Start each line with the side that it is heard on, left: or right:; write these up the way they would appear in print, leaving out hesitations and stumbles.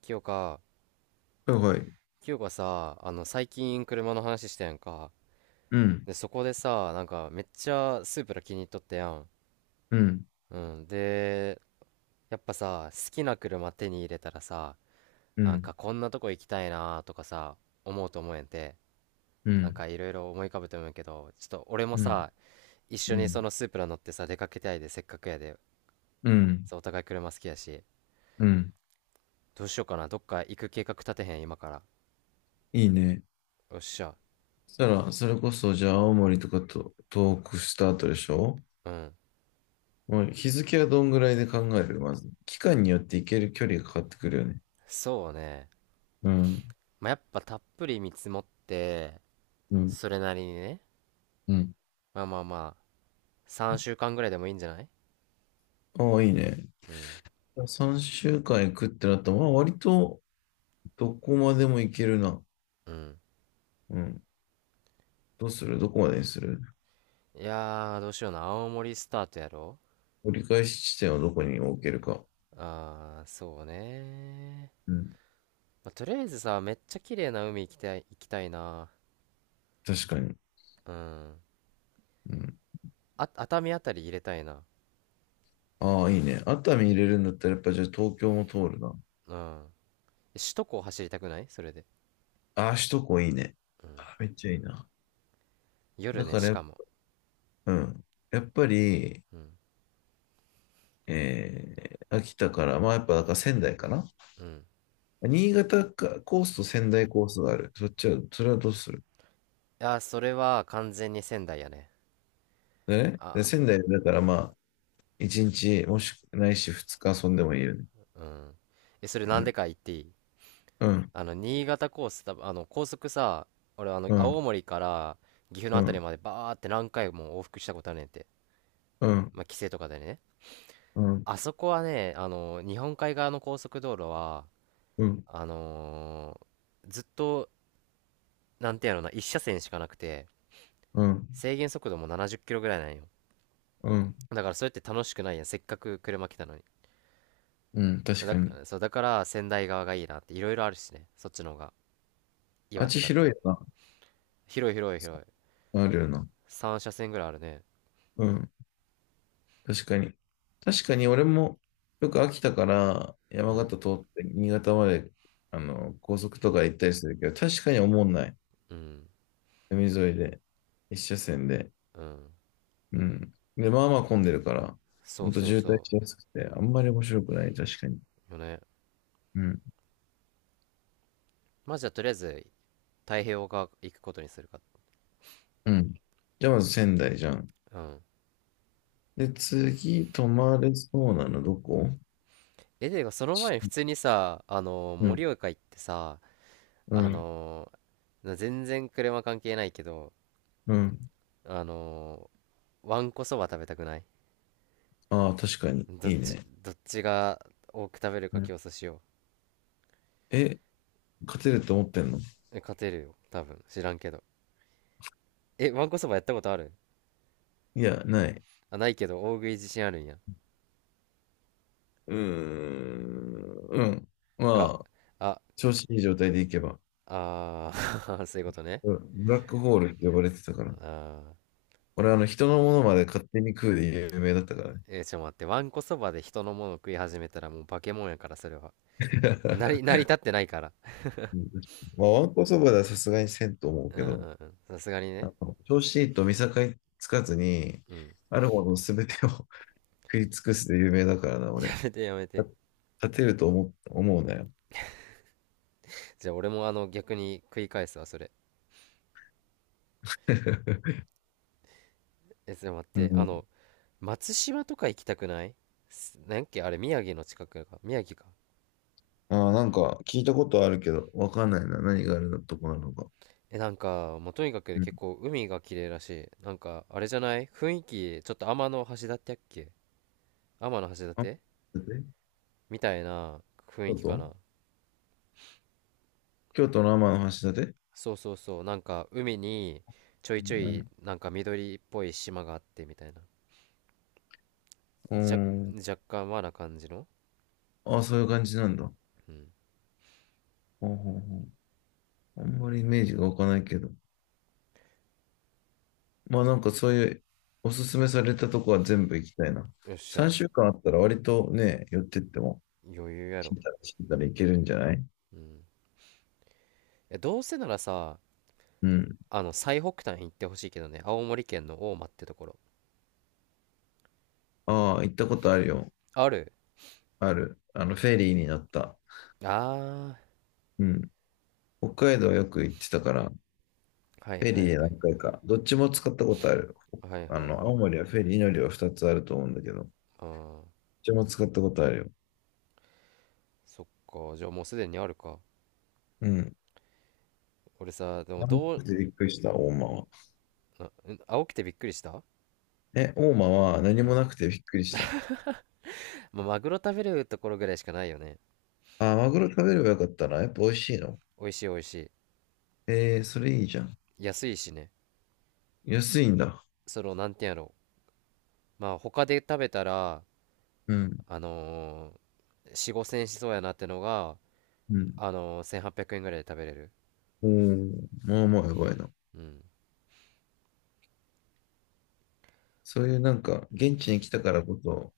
right: 清香。
left: はいはい。
right: 清香さ、最近車の話したやんか。
left: うん、
right: で、そこでさ、なんか、めっちゃスープラ気に入っとったやん。
left: うん、
right: うん。で、やっぱさ、好きな車手に入れたらさ、
left: う
right: なん
left: ん、
right: か、こんなとこ行きたいなとかさ、思うと思えんて。
left: う
right: なん
left: ん、
right: か、いろいろ思い浮かぶと思うけど、ちょっと、俺も
left: うん、
right: さ、一緒
left: う
right: にそ
left: ん、
right: のスープラ乗ってさ、出かけたいで、せっかくやで。
left: うん、
right: そう、お互い車好きやし。
left: うん。
right: どうしようかな。どっか行く計画立てへん、今から。
left: いいね。
right: よっしゃ。
left: そしたら、それこそ、じゃあ、青森とかと東北した後でしょ？
right: うん。
left: もう日付はどんぐらいで考えるまず。期間によって行ける距離が変わってくるよね。
right: そうね。
left: うん、
right: まあ、やっぱたっぷり見積もって、
left: うん、
right: それなりにね、
left: うん。
right: まあまあまあ、3週間ぐらいでもいいんじゃない？
left: ああ、いいね。
right: うん、
left: 3週間行くってなったら、まあ、割とどこまでも行けるな。
right: うん。
left: うん。どうする？どこまでにする？
right: いやー、どうしような、青森スタートやろ？
left: 折り返し地点をどこに置けるか。
right: あー、そうねー。
left: うん。
right: まあ、とりあえずさ、めっちゃ綺麗な海行きたい、行きたいな。
left: 確かに。
right: うん。
left: うん。
right: あ、熱海あたり入れたいな。
left: ああ、いいね。熱海入れるんだったら、やっぱじゃあ東京も通るな。
right: うん。首都高走りたくない？それで。
left: ああ、首都高いいね。ああ、めっちゃいいな。
right: 夜
left: だ
right: ね、
left: か
right: し
left: ら、
right: かも。
left: うん、やっぱり、
right: うん。
left: 秋田から、まあやっぱだから仙台かな。
right: うん。い
left: 新潟かコースと仙台コースがある。そっちは、それはどうする？
right: やー、それは完全に仙台やね。
left: でね。
right: あ、
left: で仙台だからまあ、1日、もしくないし2日遊んでもいいよね。
right: うん。え、それ
left: う
right: なんで
left: ん、
right: か言っていい？
left: うん、
right: 新潟コース、多分高速さ、俺、
left: う
right: 青
left: ん、
right: 森から岐阜の
left: う
right: あたり
left: ん、
right: までバーって何回も往復したことあるねんて。
left: うん、
right: まあ、帰省とかでね。
left: うん、
right: あそこはね、あの、日本海側の高速道路は、
left: うん、
right: あのずっと、なんていうのな、一車線しかなくて、
left: うん、
right: 制限速度も70キロぐらいなんよ。
left: うん、
right: だから、それって楽しくないやん。せっかく車来たのに。
left: うん、確か
right: だ、
left: に。
right: そう、だから、仙台側がいいなって、いろいろあるしね。そっちの方が。
left: あっ
right: 岩手
left: ち
right: だった
left: 広い
right: り。
left: よ
right: 広い広い広い。
left: な。あるよな。
right: 三車線ぐらいあるね。
left: うん。確かに。確かに俺もよく秋田から
right: う
left: 山
right: ん。
left: 形通って新潟まであの高速とか行ったりするけど、確かに思んない。
right: うん。
left: 海沿いで、一車線で。
right: うん。
left: うん。で、まあまあ混んでるから、ほ
right: そう
left: んと
right: そう
left: 渋滞
right: そ
left: しやすくて、あんまり面白くない、確かに。
right: う。よね。
left: うん。
right: まあじゃあとりあえず太平洋側行くことにするか。
left: うん。じゃあまず仙台じゃん。
right: うん。
left: で、次、泊まれそうなのどこ？
right: え、でがその前に普
left: ち
right: 通にさ、
left: うん、
right: 盛岡行ってさ、
left: う
right: あ
left: ん、
right: の全然車関係ないけど、
left: うん。
right: あのわんこそば食べたくない？
left: ああ、確かに。
right: ど
left: い
right: っ
left: い
right: ち、
left: ね。
right: どっちが多く食べる
left: う
right: か競
left: ん。
right: 争しよ
left: え、勝てると思ってんの？
right: う。え、勝てるよ。多分。知らんけど。え、わんこそばやったことある？
left: いや、ない。
right: あ、ないけど、大食い自信あるんや。
left: うーん。うん。ま
right: あ、
left: あ、
right: あ、
left: 調子いい状態でいけば。
right: あー そういうことね。
left: うん、ブラックホールって呼ばれてたか
right: あ
left: ら。
right: ー
left: 俺、あの、人のものまで勝手に食うで有名だったからね。
right: えーちょっと待って、わんこそばで人のもの食い始めたらもう化け物やから、それは。成 り立ってないから。
left: うん、まあ、わんこそばではさすがにせんと思う
right: うん
left: け
right: う
left: ど、
right: んうん。さすがに
left: あ
right: ね。
left: の、調子いいと見境つかずに、
right: うん。
left: あるもの全てを 食い尽くすで有名だからな、
right: や
left: 俺。
right: めてやめて。
left: 勝てると思う、思うなよ。
right: じゃあ俺もあの逆に食い返すわ、それ。え、ちょっと待っ
left: う
right: て、
left: ん。
right: 松島とか行きたくない？なんやっけあれ、宮城の近くか。宮城か。
left: ああ、なんか聞いたことあるけど、わかんないな。何があるのとこなのか。
right: え、なんか、もうとにかく
left: う
right: 結
left: ん。
right: 構海が綺麗らしい。なんか、あれじゃない雰囲気、ちょっと天の橋立やっけ？天の橋
left: あ、
right: 立
left: だって
right: みたいな雰
left: こ
right: 囲気か
left: と
right: な。
left: 京都の天橋立？
right: そうそうそう、なんか海にちょいちょ
left: う
right: い
left: ん。
right: なんか緑っぽい島があってみたいな。
left: う
right: じゃ
left: ん。
right: 若干和な感じの。
left: ああ、そういう感じなんだ。
right: うん。
left: ほうほうほう、あんまりイメージが湧かないけど。まあなんかそういうおすすめされたとこは全部行きたいな。
right: よっしゃ。
left: 3週間あったら割とね、寄ってっても、
right: 余裕や
left: 知
right: ろ？
left: ったら知ったらいけるんじゃない？
right: うん。え、どうせならさ、
left: うん。
right: あの最北端行ってほしいけどね、青森県の大間ってところ。
left: ああ、行ったことあるよ。
right: ある？
left: ある。あの、フェリーに乗った。
right: あ
left: うん。北海道よく行ってたから、フ
right: あー、はい
left: ェ
right: は
left: リー
right: い
left: で
right: はい。
left: 何回か、どっちも使ったことある。
right: はいはい
left: あ
right: はい。
left: の、青森はフェリー乗りは2つあると思うんだけど、どっ
right: あー、
left: ちも使ったことあるよ。
right: そっか、じゃあもうすでにあるか。
left: うん。
right: 俺さでも
left: 何も
right: ど
left: な
right: う？
left: くてびっくりした、大間は。
right: あん、青くてびっくりした？
left: え、大間は何
right: う
left: も
right: ん。
left: なくてびっくりした。
right: まあマグロ食べるところぐらいしかないよね。
left: あ、マグロ食べればよかったな。やっぱ美味しいの？
right: 美味しい美味しい。
left: えー、それいいじゃん。
right: 安いしね。
left: 安いんだ。
right: その、なんていうんやろう。まあ、他で食べたら、
left: うん、
right: あの4、5千円しそうやなってのが、
left: うん。
right: 1800円ぐらいで食べれる。
left: おー、まあまあやばいな。
right: うん。
left: そういうなんか、現地に来たからこそ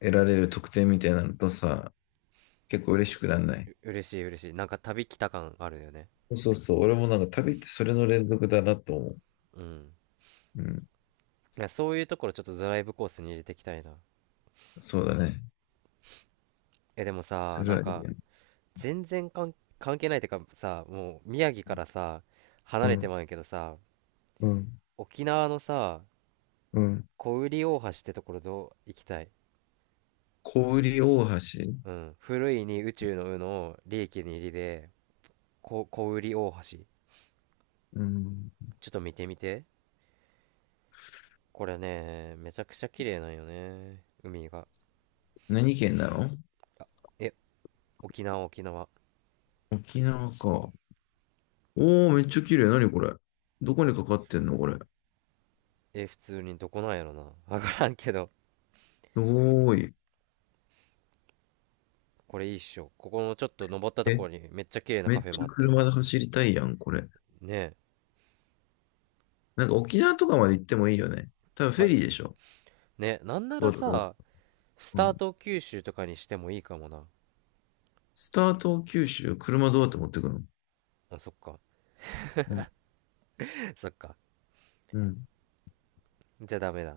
left: 得られる特典みたいなのとさ、結構嬉しくなんな
right: う
left: い？
right: 嬉しい、嬉しい、なんか旅来た感あるよね。
left: そうそうそう。俺もなんか旅ってそれの連続だなと思う。
right: うん。
left: うん。
right: いや、そういうところちょっとドライブコースに入れていきたいな。
left: そうだね。
right: え、でも
left: そ
right: さ、
left: れ
right: なん
left: はいい
right: か、
left: や。
right: 全然関係ないってかさ、もう、宮城からさ、離
left: う
right: れて
left: ん、
right: まうんやけどさ、
left: うん、
right: 沖縄のさ、
left: うん。
right: 小売大橋ってところどう？行きたい。
left: 小売大橋。
right: うん。古いに宇宙の「う」の利益に入りで、小売大橋。
left: うん。
right: ちょっと見てみて。これね、めちゃくちゃ綺麗なんよね。海が。
left: 何県なの？
right: え、沖縄、沖縄。
left: 沖縄か。おー、めっちゃ綺麗。何これ。どこにかかってんのこれ。す
right: え、普通にどこなんやろな。わからんけど。
left: ごーい。
right: これいいっしょ。ここのちょっと登ったとこ
left: え、
right: ろにめっちゃ綺麗な
left: め
right: カ
left: っ
right: フェ
left: ち
right: も
left: ゃ
right: あって。
left: 車で走りたいやん、これ。
right: ねえ。
left: なんか沖縄とかまで行ってもいいよね。多分フェ
right: ま、
left: リーでしょ？
right: ね、なんな
left: 福
right: ら
left: 岡だ。
right: さ、ス
left: う
right: ター
left: ん。
right: ト九州とかにしてもいいかもな。
left: スタート九州、車どうやって持ってくの？
right: あ、そっか。
left: うん、
right: そっか。
left: うん、
right: じゃあダメだ。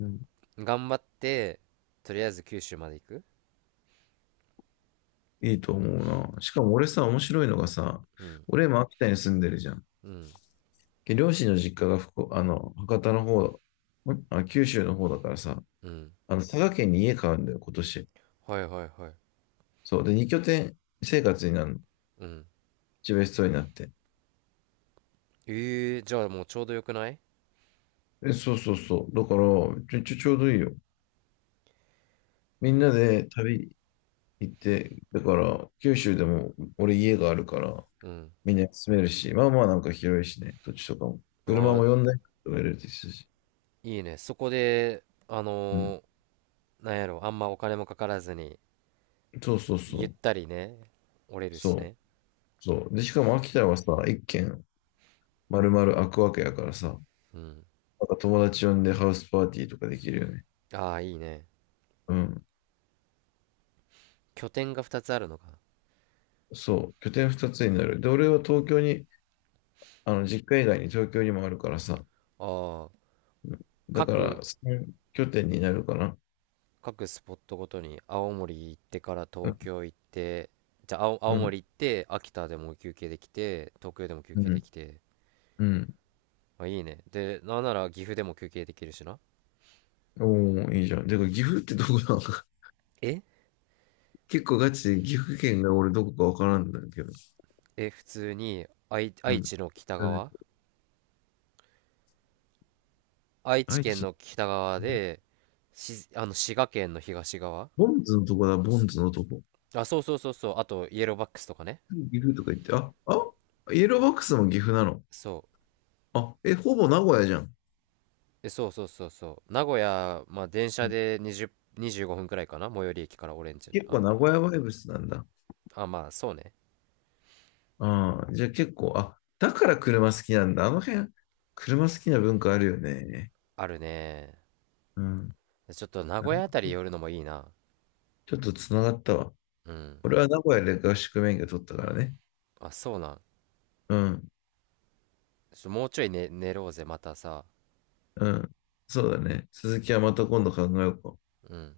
left: うん。
right: 頑張って、とりあえず九州まで行く。
left: いいと思うな。しかも俺さ、面白いのがさ、
right: うん。
left: 俺今秋田に住んでるじゃん。
right: うん。
left: で両親の実家が福岡、あの、博多の方、九州の方だからさ、
right: うん。
left: あの、佐賀県に家買うんだよ、今年。
right: はいはいはい。
left: そう。で、二拠点生活になるの。
right: うん。
left: 自分一番必要になって。
right: ええー、じゃあもうちょうどよくない？
left: え、そうそうそう。だから、ちょうどいいよ。み
right: う
left: んな
right: わ。
left: で旅行って、だから、九州でも俺家があるから、
right: うん。
left: みんな住めるし、まあまあなんか広いしね、土地とかも。車
right: お、
left: も呼台とか入れてるし。
right: いいね。そこで、
left: うん。
right: なんやろ、あんまお金もかからずに、
left: そうそうそ
right: ゆっ
left: う。
right: たりね、折れるし
left: そう。
right: ね。
left: そう。で、しかも秋田はさ、一軒丸々開くわけやからさ、
right: うん。
left: なんか友達呼んでハウスパーティーとかできるよね。
right: ああ、いいね。
left: うん。
right: 拠点が2つあるのか。
left: そう。拠点二つになる。で、俺は東京に、あの、実家以外に東京にもあるからさ、
right: ああ、
left: だか
right: 各、
left: ら、の拠点になるかな。
right: 各スポットごとに、青森行ってから
left: う
right: 東
left: ん、
right: 京行って、じゃあ
left: う
right: 青
left: ん、
right: 森行って、秋田でも休憩できて、東京でも休
left: う
right: 憩で
left: ん。
right: きて。
left: うん
right: あ、いいね。で、なんなら岐阜でも休憩できるしな。
left: おー、いいじゃん。で、岐阜ってどこなのか。
right: え
left: 結構ガチで岐阜県が俺どこかわからんんだけど。
right: え、普通に、
left: う
right: 愛
left: ん。
right: 知の北
left: うん
right: 側。愛知
left: 愛
right: 県
left: 知、
right: の北側で、し、あの、滋賀県の東側。
left: ボンズのとこだ、ボンズのとこ。
right: あ、そうそうそうそう。あと、イエローバックスとかね。
left: 岐阜とか言って、イエローバックスも岐阜なの。
right: そう。
left: あ、え、ほぼ名古屋じゃん。
right: え、そうそうそうそう。名古屋、まあ、電
left: う
right: 車
left: ん、
right: で20、25分くらいかな。最寄り駅からオレンジ。
left: 結構
right: あ、
left: 名古屋バイブスなんだ。
right: あ、まあ、そうね。
left: ああ、じゃあ結構、あ、だから車好きなんだ。あの辺、車好きな文化あるよね。
right: あるね。
left: うん。
right: ちょっと名
left: な
right: 古屋
left: る
right: あたり
left: ほど、
right: 寄るのもいいな。
left: ちょっとつながったわ。
right: うん。
left: 俺は名古屋で合宿免許取ったからね。
right: あ、そうなん。
left: うん、
right: もうちょい寝ろうぜ、またさ。
left: うん、そうだね。続きはまた今度考えようか。
right: うん。